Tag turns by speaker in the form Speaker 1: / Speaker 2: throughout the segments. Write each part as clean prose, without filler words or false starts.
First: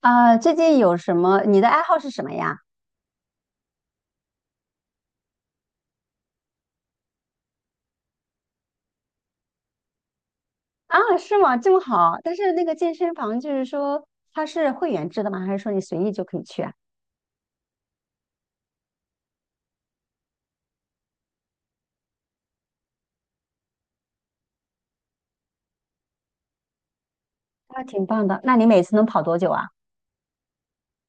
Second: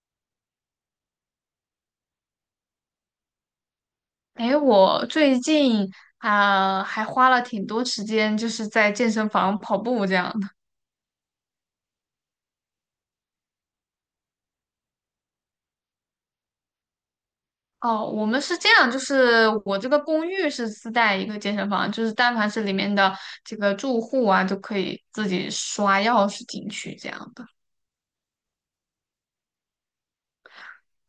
Speaker 1: 啊，最近有什么？你的爱好是什么呀？
Speaker 2: 诶，我最近还花了挺多时间，就是在健身房跑步这样的。
Speaker 1: 啊，是吗？这么好，但是那个健身房就是说它是会员制的吗？还是说你随意就可以去啊？
Speaker 2: 哦，我们是这样，就是我这个公寓是自带一个健身房，就是但凡是里面的这个住户啊，就可以自己刷钥匙进去这样的。
Speaker 1: 那挺棒的。那你每次能跑多久啊？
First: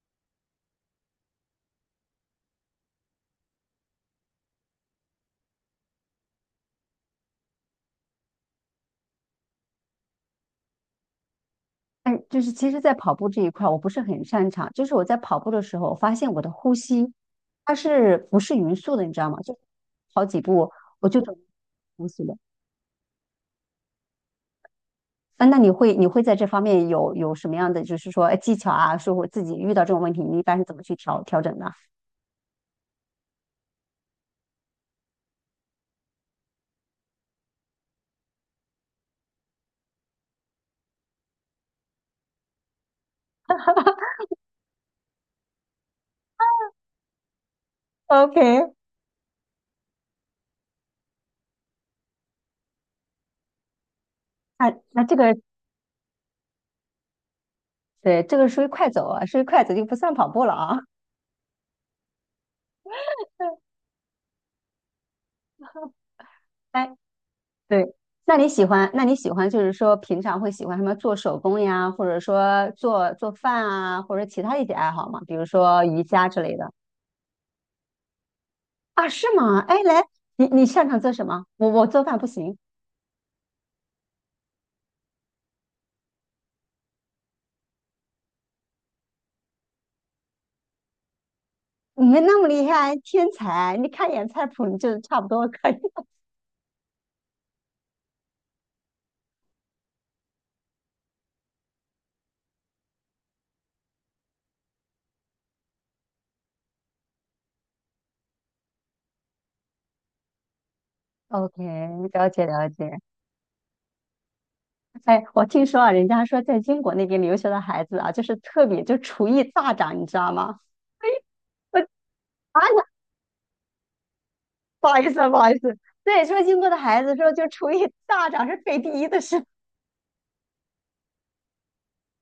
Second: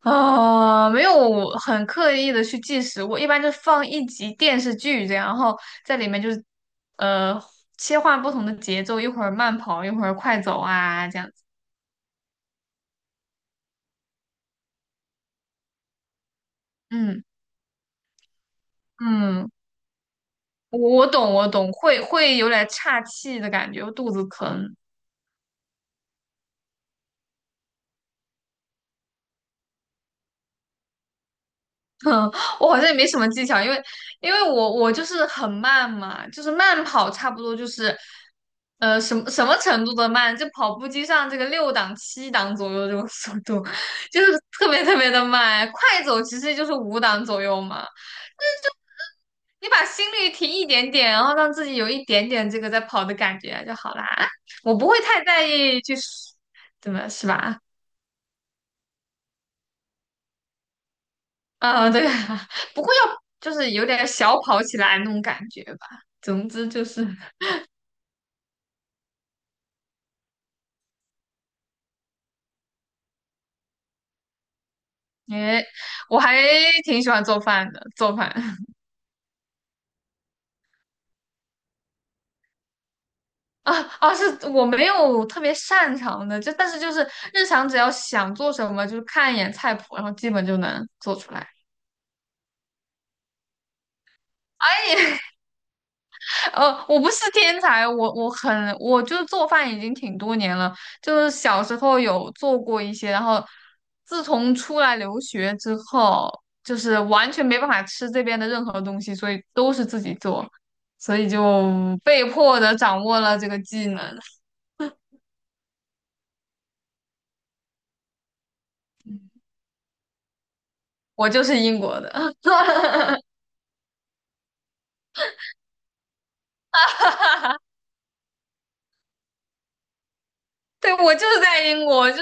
Speaker 2: 没有很刻意的去计时，我一般就放一集电视剧这样，然后在里面就是呃切换不同的节奏，一会儿慢跑，一会儿快走啊这样子。
Speaker 1: 哎，就是其实，在跑步这一块我不是很擅长，就是我在跑步的时候，我发现我的呼吸
Speaker 2: 嗯
Speaker 1: 它是不是匀速的，你知道吗？
Speaker 2: 嗯。
Speaker 1: 就跑几步
Speaker 2: 我
Speaker 1: 我就
Speaker 2: 懂，
Speaker 1: 整
Speaker 2: 我懂，会
Speaker 1: 呼吸了。
Speaker 2: 会有点岔气的感觉，肚子疼。
Speaker 1: 啊，那你会在这方面有什么样的，就是说哎技巧啊，说我自己遇到这种问题，你一般是怎么去调整的
Speaker 2: 我好像也没什么技巧，因为我就是很慢嘛，就是慢跑，差不多就是，什么程度的慢，就跑步机上这个六档七档左右这种速度，就是特别特别的慢。快走其实就是五档左右嘛，
Speaker 1: ？OK，
Speaker 2: 你把心率提一点点，然后让自己有一点点这个在跑的感觉就好啦。
Speaker 1: 那
Speaker 2: 我不会
Speaker 1: 那这
Speaker 2: 太
Speaker 1: 个
Speaker 2: 在意去，怎么是吧？
Speaker 1: 对，这个属于快走啊，属于快走就不算跑步了啊。
Speaker 2: 啊，对啊，不过要就是 有点小跑起来那种感觉吧。总之就
Speaker 1: 哎，
Speaker 2: 是，
Speaker 1: 对，那你喜欢就是说平常会喜欢什么做手工呀，或者说做做饭啊，或者其他一些爱好吗？比如
Speaker 2: 哎，
Speaker 1: 说瑜
Speaker 2: 我
Speaker 1: 伽
Speaker 2: 还
Speaker 1: 之类的
Speaker 2: 挺喜欢做饭的，做饭
Speaker 1: 啊，是吗？哎，来，你擅长做什么？我做饭不行。
Speaker 2: 啊是我没有特别擅长的，就但是就是日常只要想做什么，就是看一眼菜谱，然后基本就能做出来。
Speaker 1: 你们那么厉害，天才！你看一眼菜谱，你就差不多可以。
Speaker 2: 我不是天才，我就是做饭已经挺多年了，就是小时候有做过一些，然后自从出来留学之后，就是完全没办法吃这边的任何东西，所以都是自己做，所以
Speaker 1: OK，
Speaker 2: 就被
Speaker 1: 了解
Speaker 2: 迫
Speaker 1: 了
Speaker 2: 的
Speaker 1: 解。
Speaker 2: 掌握了这个技能。
Speaker 1: 哎，我听说啊，人家说在英国那边留学的孩子啊，就是特别就厨艺大涨，你知道吗？
Speaker 2: 我就是
Speaker 1: 我
Speaker 2: 英国的，
Speaker 1: 啊，不好意思啊，不好意思，对，说英国的孩子说就厨艺大涨是排第一的事，
Speaker 2: 对，我就是在英国，就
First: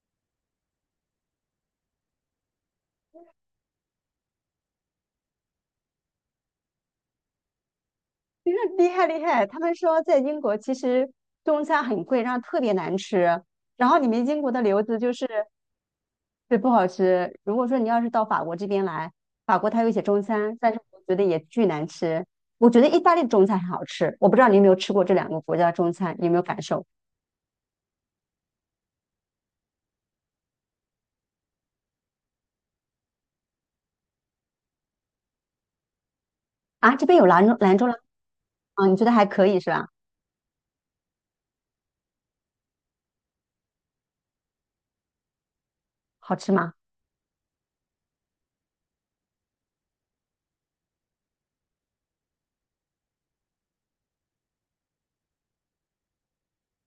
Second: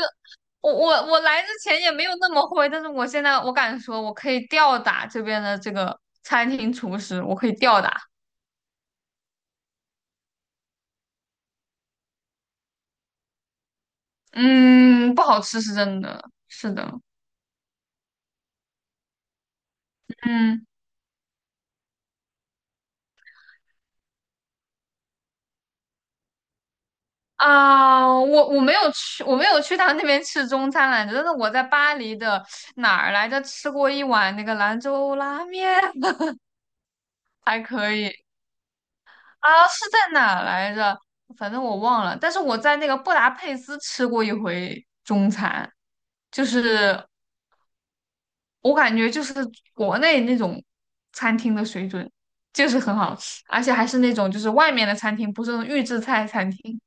Speaker 2: 我来之前也没有那么会，但是我现在我敢说，我可以吊打这边的这个餐厅厨师，我可以吊打。
Speaker 1: 你说厉害厉害。他们说在英国其实中餐很贵，然后特别难吃，然后你们英国的留子就
Speaker 2: 嗯，不
Speaker 1: 是。
Speaker 2: 好吃是真的，
Speaker 1: 对，不
Speaker 2: 是
Speaker 1: 好
Speaker 2: 的，
Speaker 1: 吃。如果说你要是到法国这边来，法国它有一些中餐，
Speaker 2: 嗯
Speaker 1: 但是我觉得也巨难吃。我觉得意大利的中餐很好吃，我不知道你有没有吃过这两个国家的中餐，你有没有感受
Speaker 2: 啊，我没有去，我没有去他那边吃中餐来着，但是我在巴黎的哪儿来着吃过一碗那个兰州拉面，
Speaker 1: 啊？这边有兰州
Speaker 2: 还
Speaker 1: 兰州
Speaker 2: 可
Speaker 1: 拉
Speaker 2: 以
Speaker 1: 啊，你觉得还可以
Speaker 2: 啊，
Speaker 1: 是
Speaker 2: 是
Speaker 1: 吧？
Speaker 2: 在哪儿来着？反正我忘了，但是我在那个布达佩斯吃过一回中餐，
Speaker 1: 好
Speaker 2: 就
Speaker 1: 吃吗？
Speaker 2: 是我感觉就是国内那种餐厅的水准，就是很好吃，而且还是那种就是外面的餐厅，不是那种预制菜餐厅。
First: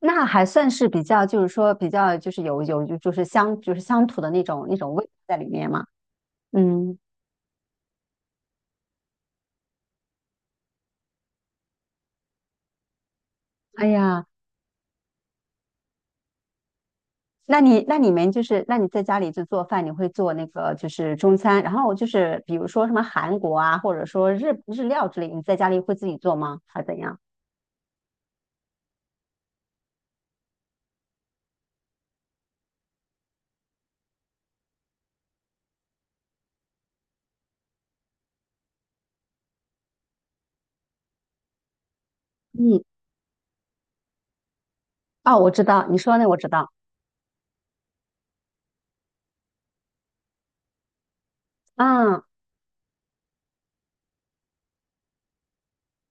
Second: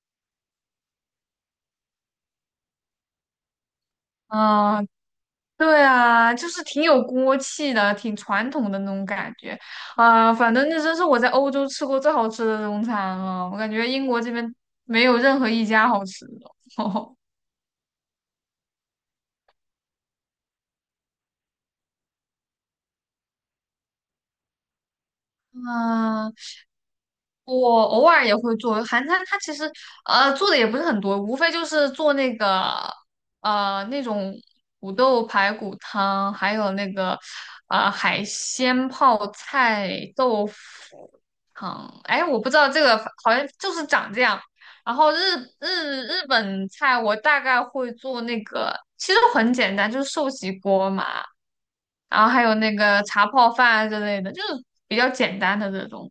Speaker 1: 那还算是比较，就是说比较就是有就是乡土的那种那
Speaker 2: 嗯，
Speaker 1: 种味道在里面
Speaker 2: 对
Speaker 1: 嘛。
Speaker 2: 啊，就是挺
Speaker 1: 嗯，
Speaker 2: 有锅气的，挺传统的那种感觉啊，反正那真是我在欧洲吃过最好吃的中餐了，我感
Speaker 1: 哎
Speaker 2: 觉英国
Speaker 1: 呀。
Speaker 2: 这边没有任何一家好吃的。
Speaker 1: 那你们就是那你在家里就做饭，你会做那个就是中餐，然后就是比如说什么韩国啊，或者说日料之类，你在家里会自己
Speaker 2: 嗯。
Speaker 1: 做吗？还是怎样？
Speaker 2: 我偶尔也会做韩餐，它其实做的也不是很多，无非就是做那个那种土豆排骨汤，还有那个海鲜泡菜豆腐汤。哎，我不知道这
Speaker 1: 嗯，
Speaker 2: 个好像就是长这样。然后
Speaker 1: 哦，我知道，你说那
Speaker 2: 日
Speaker 1: 我知
Speaker 2: 本
Speaker 1: 道，
Speaker 2: 菜我大概会做那个，其实很简单，就是寿喜锅嘛。
Speaker 1: 嗯，
Speaker 2: 然后还有那个茶泡饭之类的，就是比较简单的这种，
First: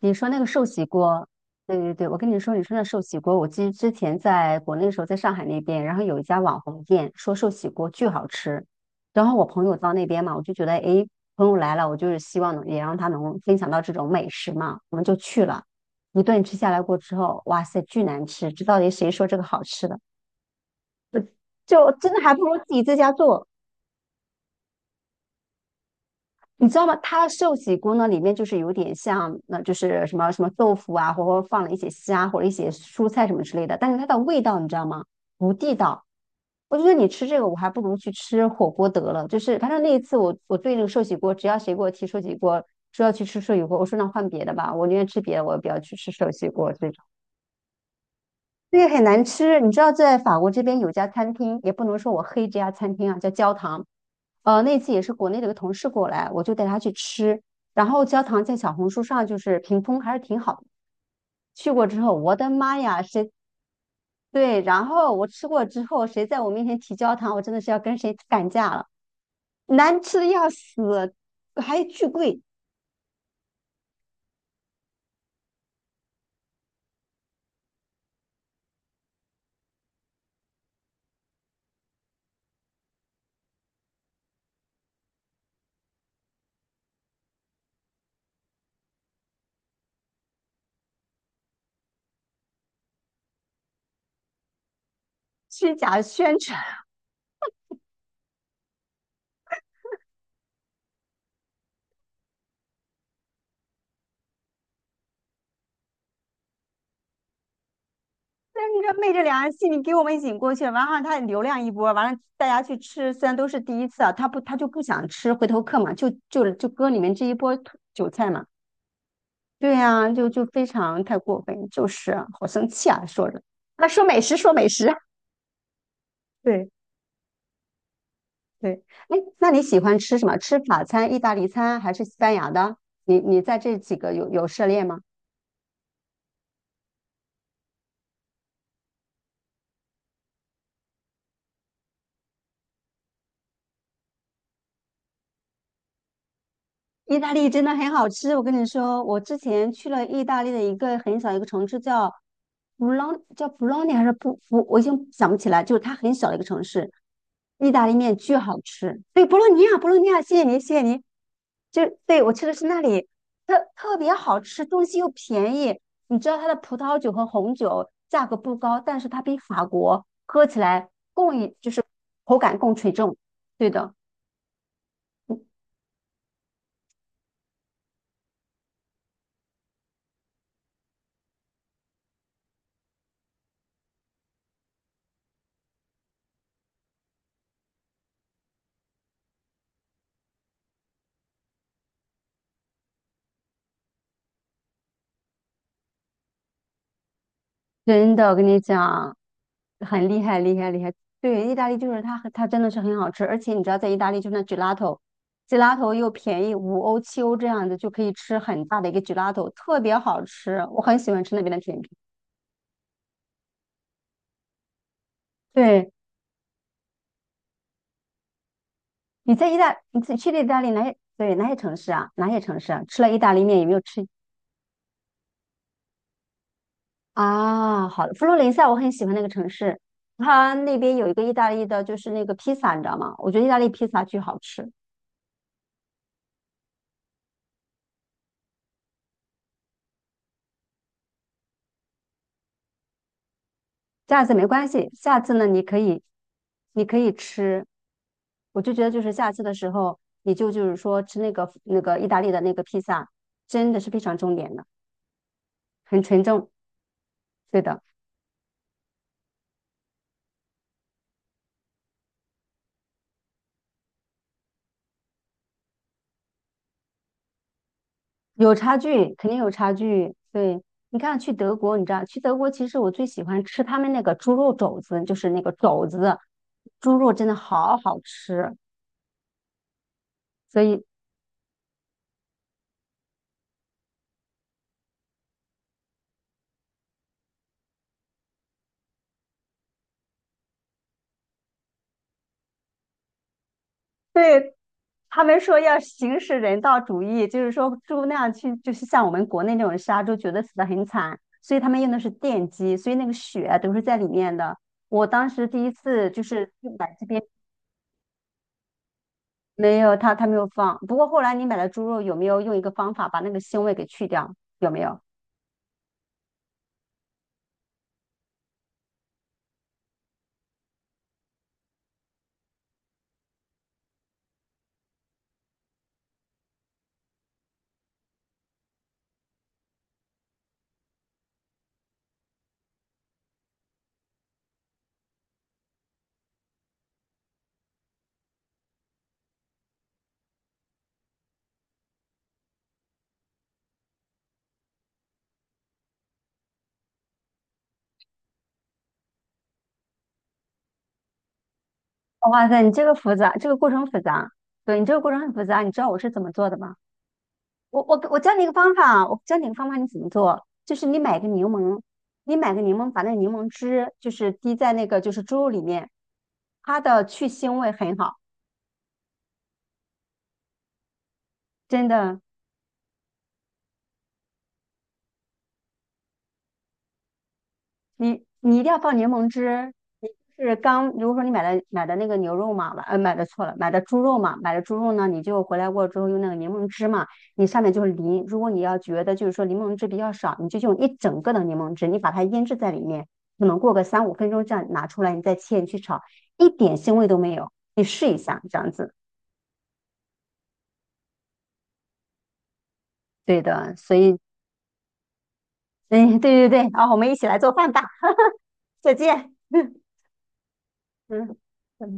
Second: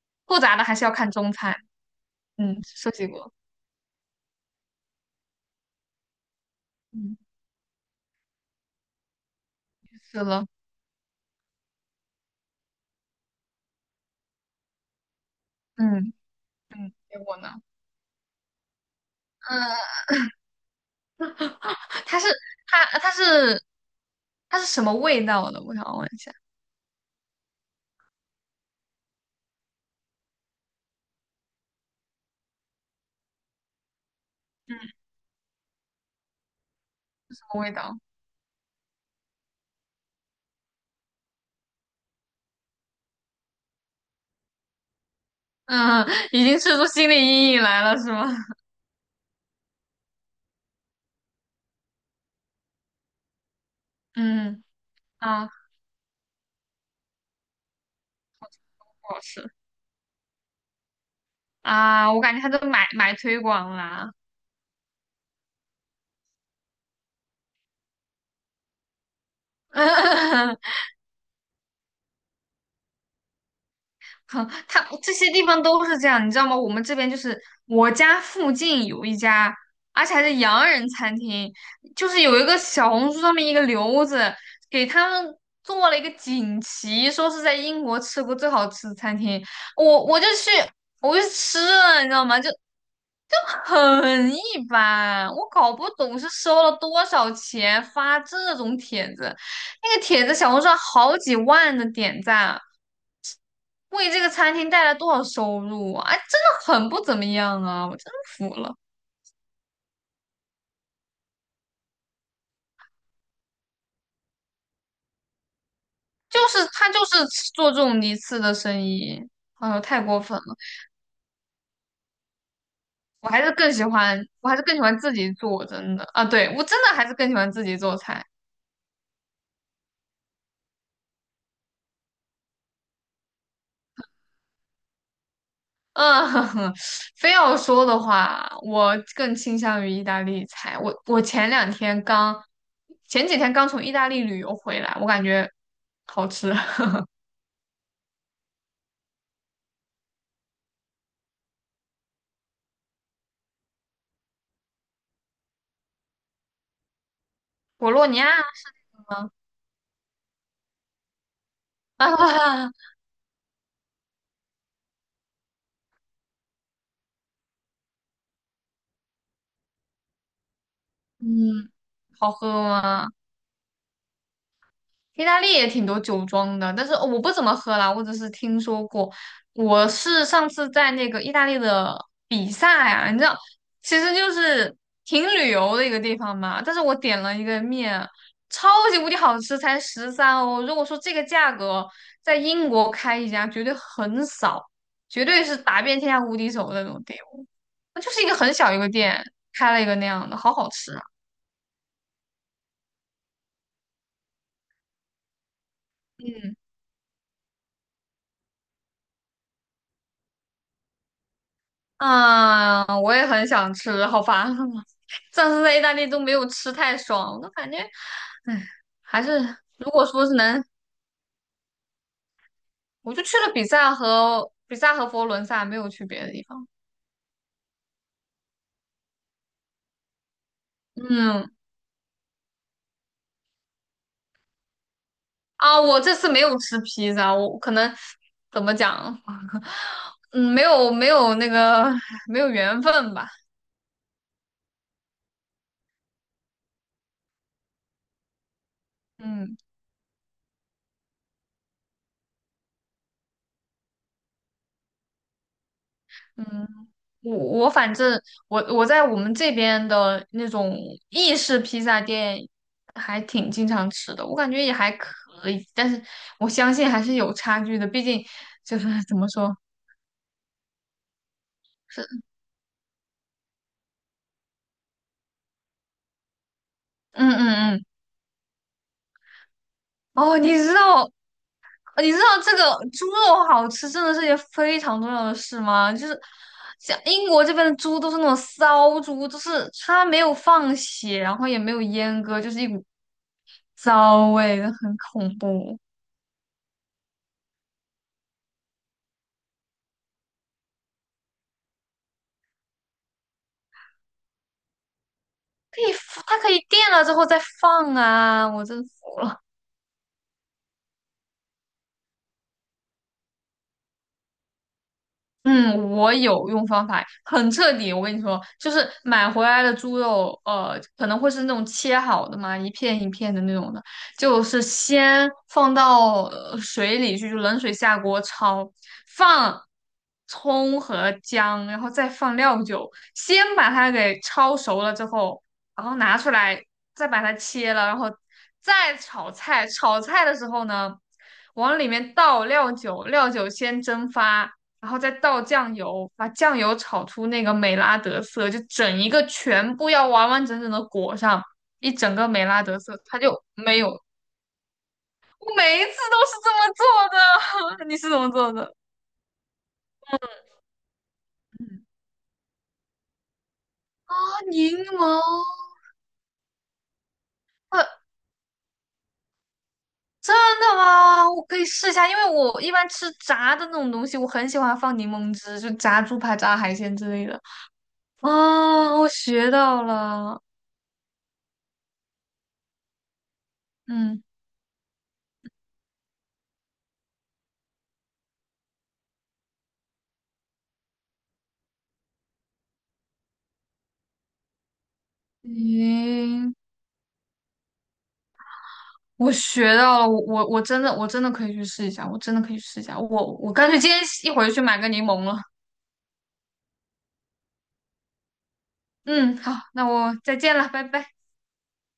Speaker 1: 你说那
Speaker 2: 复
Speaker 1: 个
Speaker 2: 杂
Speaker 1: 寿
Speaker 2: 的还
Speaker 1: 喜
Speaker 2: 是要看
Speaker 1: 锅，
Speaker 2: 中餐。
Speaker 1: 对对对，我跟你说，
Speaker 2: 嗯，
Speaker 1: 你说那
Speaker 2: 涉
Speaker 1: 寿
Speaker 2: 及
Speaker 1: 喜
Speaker 2: 过，
Speaker 1: 锅，我记之前在国内的时候，在上海那边，然后有一家网红店
Speaker 2: 嗯，
Speaker 1: 说寿喜锅巨好吃，然后我朋友到那
Speaker 2: 是
Speaker 1: 边嘛，我
Speaker 2: 了，
Speaker 1: 就觉得，诶，朋友来了，我就是希望能也让他能分享到这种美食嘛，我们就去了，
Speaker 2: 嗯，
Speaker 1: 一顿吃下来过之
Speaker 2: 结果
Speaker 1: 后，
Speaker 2: 呢？
Speaker 1: 哇塞，巨难吃，这到底谁说这个好
Speaker 2: 嗯，
Speaker 1: 吃的？就真
Speaker 2: 它
Speaker 1: 的
Speaker 2: 是
Speaker 1: 还不如自己在
Speaker 2: 它它
Speaker 1: 家做。
Speaker 2: 是它是什么味道的？我想问一下，
Speaker 1: 你知道吗？它的寿喜锅呢，里面就是有点像，那、就是什么什么豆腐啊，或者放了一些虾或者一些蔬菜什么之类的，但是它的味道你知
Speaker 2: 嗯，
Speaker 1: 道吗？不地道。我觉得你吃这
Speaker 2: 什
Speaker 1: 个，我
Speaker 2: 么
Speaker 1: 还
Speaker 2: 味
Speaker 1: 不如
Speaker 2: 道？
Speaker 1: 去吃火锅得了。就是反正那一次我，我对那个寿喜锅，只要谁给我提寿喜锅，说要去吃寿喜锅，我说那换别的吧，我宁愿吃别的，我也不要去
Speaker 2: 嗯，
Speaker 1: 吃寿
Speaker 2: 已
Speaker 1: 喜
Speaker 2: 经
Speaker 1: 锅
Speaker 2: 吃出
Speaker 1: 这种。
Speaker 2: 心理阴影来了是吗？
Speaker 1: 个很难吃。你知道，在法国这边有一家餐厅，也不能说我黑这家餐厅啊，叫焦糖。
Speaker 2: 嗯
Speaker 1: 那次也是国内的
Speaker 2: 啊，
Speaker 1: 一
Speaker 2: 不
Speaker 1: 个同事过来，我就带他去吃。然后焦糖在小红书
Speaker 2: 好
Speaker 1: 上就
Speaker 2: 吃
Speaker 1: 是评分还是挺好的。去过之
Speaker 2: 啊，
Speaker 1: 后，
Speaker 2: 我感
Speaker 1: 我
Speaker 2: 觉他
Speaker 1: 的
Speaker 2: 都
Speaker 1: 妈
Speaker 2: 买
Speaker 1: 呀，
Speaker 2: 买
Speaker 1: 谁
Speaker 2: 推广啦。
Speaker 1: 对？然后我吃过之后，谁在我面前提焦糖，我真的是要跟谁干架了，难吃的要 死，还巨贵，
Speaker 2: 哼，他这些地方都是这样，你知道吗？我们这边就是我家附近有一家，而且还是洋人餐厅，就是有一个小红书上面一个留子给他们做了一个锦旗，说是在英国吃过最好吃的餐厅。我就去，我就去吃了，你知道吗？就很一般，我搞
Speaker 1: 虚
Speaker 2: 不
Speaker 1: 假
Speaker 2: 懂是
Speaker 1: 宣传。
Speaker 2: 收了多少钱发这种帖子，那个帖子小红书上好几万的点赞，为这个餐厅带来多少收入啊！哎，真的很不怎么样啊，我真服
Speaker 1: 但是
Speaker 2: 了。
Speaker 1: 你知道昧着良心，戏你给我们引过去了完了他流量一波，完了大家去吃，虽然都是第一次啊，他就不想吃回头客嘛，就就就
Speaker 2: 他
Speaker 1: 割你
Speaker 2: 就
Speaker 1: 们
Speaker 2: 是
Speaker 1: 这一波
Speaker 2: 做这种
Speaker 1: 韭
Speaker 2: 一
Speaker 1: 菜
Speaker 2: 次
Speaker 1: 嘛。
Speaker 2: 的生意，哎
Speaker 1: 对
Speaker 2: 呦，太
Speaker 1: 呀、啊
Speaker 2: 过
Speaker 1: 就
Speaker 2: 分
Speaker 1: 就
Speaker 2: 了！
Speaker 1: 非常太过分，就是啊好生气啊，
Speaker 2: 我
Speaker 1: 说着。
Speaker 2: 还是更喜
Speaker 1: 那说美
Speaker 2: 欢，
Speaker 1: 食，
Speaker 2: 我
Speaker 1: 说
Speaker 2: 还是
Speaker 1: 美
Speaker 2: 更喜
Speaker 1: 食。
Speaker 2: 欢自己做，真的啊，对，我
Speaker 1: 对
Speaker 2: 真的还是更喜欢自己做菜。
Speaker 1: 对，哎，那你喜欢吃什么？吃法餐、意大利餐还是西班牙的？你在这几个有涉猎吗？
Speaker 2: 嗯，非要说的话，我更倾向于意大利菜。我我前两天刚，前几天刚从意大利旅游回来，我感觉好吃，
Speaker 1: 意大利真的很好吃，我跟你说，我之前去了意大利的一个很小一个城市叫布朗，叫布朗尼还是布布，我已经想不起来，就是它很小的一个城市，意 大
Speaker 2: 博
Speaker 1: 利
Speaker 2: 洛
Speaker 1: 面
Speaker 2: 尼亚
Speaker 1: 巨好吃。对，博洛尼亚，博洛尼亚，谢谢您，谢谢您。就对我去的是
Speaker 2: 啊，
Speaker 1: 那里，特别好吃，东西又便宜。你知道它的葡萄酒和红酒价格不高，但是它比法国喝起来 更就
Speaker 2: 嗯，
Speaker 1: 是
Speaker 2: 好
Speaker 1: 口
Speaker 2: 喝
Speaker 1: 感更纯
Speaker 2: 吗？
Speaker 1: 正。对的，
Speaker 2: 意大利也挺多酒庄的，但是我不怎么喝啦，我只是听说过。我是上次在那个意大利的比萨呀，你知道，其实就是挺旅游的一个地方嘛。但是我点了一个面，超级无敌好吃，才13 欧。如果说这个价格在英国开一家，绝对很少，绝对是打遍天下无敌手的那种店。那就
Speaker 1: 真
Speaker 2: 是一
Speaker 1: 的，我
Speaker 2: 个
Speaker 1: 跟
Speaker 2: 很
Speaker 1: 你
Speaker 2: 小一个
Speaker 1: 讲。
Speaker 2: 店，开了一个那
Speaker 1: 很厉
Speaker 2: 样的，
Speaker 1: 害，
Speaker 2: 好
Speaker 1: 厉
Speaker 2: 好
Speaker 1: 害，厉害！
Speaker 2: 吃啊！
Speaker 1: 对，意大利就是它很，它真的是很好吃，而且你知道，在意大利就是那 gelato，gelato 又便宜，
Speaker 2: 嗯。
Speaker 1: 5欧7欧这样子就可以吃很大的一个 gelato，特别好吃，我很喜欢吃那边的甜品。
Speaker 2: 啊，我也很想吃，好烦啊！上次在意
Speaker 1: 对，
Speaker 2: 大利都没有吃太爽，我感觉，唉，还
Speaker 1: 你
Speaker 2: 是
Speaker 1: 在意大，
Speaker 2: 如
Speaker 1: 你
Speaker 2: 果
Speaker 1: 自己
Speaker 2: 说
Speaker 1: 去
Speaker 2: 是
Speaker 1: 了意大
Speaker 2: 能，
Speaker 1: 利哪些？对，哪些城市啊？哪些城市啊？吃了
Speaker 2: 我
Speaker 1: 意
Speaker 2: 就
Speaker 1: 大
Speaker 2: 去
Speaker 1: 利
Speaker 2: 了
Speaker 1: 面有没有吃
Speaker 2: 比萨和佛罗伦萨，没有去别的地方。
Speaker 1: 啊？好的，佛罗伦萨我很喜欢那个城市，它那边有一个意大
Speaker 2: 嗯，
Speaker 1: 利的，就是那个披萨，你知道吗？我觉得意大利披萨巨好吃。
Speaker 2: 啊，我这次没有吃披萨，我可能怎么讲，嗯，没有缘分吧，
Speaker 1: 下次没关系，下次呢你可以，你可以吃。我就觉得就是下次的
Speaker 2: 嗯。
Speaker 1: 时候，你就就是说吃那个那个意大利的那个披萨，真的是非常重点的，很纯正。
Speaker 2: 嗯，我
Speaker 1: 对
Speaker 2: 我
Speaker 1: 的，
Speaker 2: 反正我在我们这边的那种意式披萨店还挺经常吃的，我感觉也还可以，但是我相信还是有差距的，毕竟
Speaker 1: 有差
Speaker 2: 就是
Speaker 1: 距，
Speaker 2: 怎么
Speaker 1: 肯定有
Speaker 2: 说
Speaker 1: 差距。对，你看去德国，你知道去
Speaker 2: 是
Speaker 1: 德国，其实我最喜欢吃他们那个猪肉肘子，就是那个肘子，猪肉真
Speaker 2: 嗯
Speaker 1: 的
Speaker 2: 嗯
Speaker 1: 好
Speaker 2: 嗯
Speaker 1: 好吃。
Speaker 2: 哦，
Speaker 1: 所以
Speaker 2: 你知道这个猪肉好吃真的是一件非常重要的事吗？就是像英国这边的猪都是那种骚猪，就是它没有放血，然后也没有阉割，就是一股骚
Speaker 1: 对，
Speaker 2: 味，很
Speaker 1: 他
Speaker 2: 恐
Speaker 1: 们说要
Speaker 2: 怖。
Speaker 1: 行使人道主义，就是说猪那样去，就是像我们国内那种杀猪，觉得死的很惨，所以他们用的是电击，所以那个血啊都是在里面的。我当时第一
Speaker 2: 可以，
Speaker 1: 次就
Speaker 2: 它
Speaker 1: 是
Speaker 2: 可以垫
Speaker 1: 买这
Speaker 2: 了之
Speaker 1: 边
Speaker 2: 后再放啊！我真服了。
Speaker 1: 没有，他没有放。不过后来你买的猪肉有没有用一个方法把那个腥味给去掉？有没有？
Speaker 2: 嗯，我有用方法，很彻底。我跟你说，就是买回来的猪肉，可能会是那种切好的嘛，一片一片的那种的，就是先放到水里去，就冷水下锅焯，放葱和姜，然后再放料酒，先把它给焯熟了之后，然后拿出来，再把它切了，然后再炒菜。炒菜的时候呢，往里面倒料酒，料酒先蒸发。然后再倒酱油，把酱油炒出那个美拉德色，就整一个全部要完完整整的裹上一整个美
Speaker 1: 哇塞，
Speaker 2: 拉
Speaker 1: 你
Speaker 2: 德
Speaker 1: 这
Speaker 2: 色，
Speaker 1: 个复
Speaker 2: 它
Speaker 1: 杂，
Speaker 2: 就
Speaker 1: 这个过
Speaker 2: 没
Speaker 1: 程
Speaker 2: 有。
Speaker 1: 复杂。对，你这个过程很复
Speaker 2: 我
Speaker 1: 杂，你知
Speaker 2: 每一
Speaker 1: 道
Speaker 2: 次
Speaker 1: 我是
Speaker 2: 都
Speaker 1: 怎么
Speaker 2: 是
Speaker 1: 做
Speaker 2: 这
Speaker 1: 的
Speaker 2: 么
Speaker 1: 吗？
Speaker 2: 做
Speaker 1: 我
Speaker 2: 的，
Speaker 1: 我
Speaker 2: 你是
Speaker 1: 我
Speaker 2: 怎么
Speaker 1: 教你一个
Speaker 2: 做
Speaker 1: 方
Speaker 2: 的？
Speaker 1: 法，我教你一个方法，你怎么做？就是你买个柠檬，
Speaker 2: 嗯
Speaker 1: 你买个柠檬，把那柠檬汁就
Speaker 2: 啊，
Speaker 1: 是滴在
Speaker 2: 柠
Speaker 1: 那个就
Speaker 2: 檬，
Speaker 1: 是猪肉里面，它的去腥味
Speaker 2: 呃，
Speaker 1: 很好，
Speaker 2: 真的吗？我可以
Speaker 1: 真
Speaker 2: 试一下，因
Speaker 1: 的。
Speaker 2: 为我一般吃炸的那种东西，我很喜欢放柠檬汁，就炸猪排、炸海鲜之类的。
Speaker 1: 你一定要
Speaker 2: 啊，
Speaker 1: 放柠
Speaker 2: 我
Speaker 1: 檬
Speaker 2: 学
Speaker 1: 汁。
Speaker 2: 到
Speaker 1: 你
Speaker 2: 了，
Speaker 1: 就是刚，如果说你买的那个牛肉嘛，买的错了，买的猪肉
Speaker 2: 嗯，
Speaker 1: 嘛，买的猪肉呢，你就回来过之后用那个柠檬汁嘛，你上面就是淋。如果你要觉得就是说柠檬汁比较少，你就用一整个的柠檬汁，你把它腌制在里面，可能过个3-5分钟这样拿出来，你再切你去炒，一
Speaker 2: 行，
Speaker 1: 点腥味都没有。你试一下这样子，
Speaker 2: 我学到了，我真的可以去试一下，我真的可以去试一下，我
Speaker 1: 对
Speaker 2: 我干
Speaker 1: 的。
Speaker 2: 脆今
Speaker 1: 所
Speaker 2: 天
Speaker 1: 以，
Speaker 2: 一会儿就去买个柠檬了。
Speaker 1: 嗯，对对对，啊，我们一起来做饭吧，再见。
Speaker 2: 嗯，好，那我再见了，拜拜。
Speaker 1: 嗯嗯。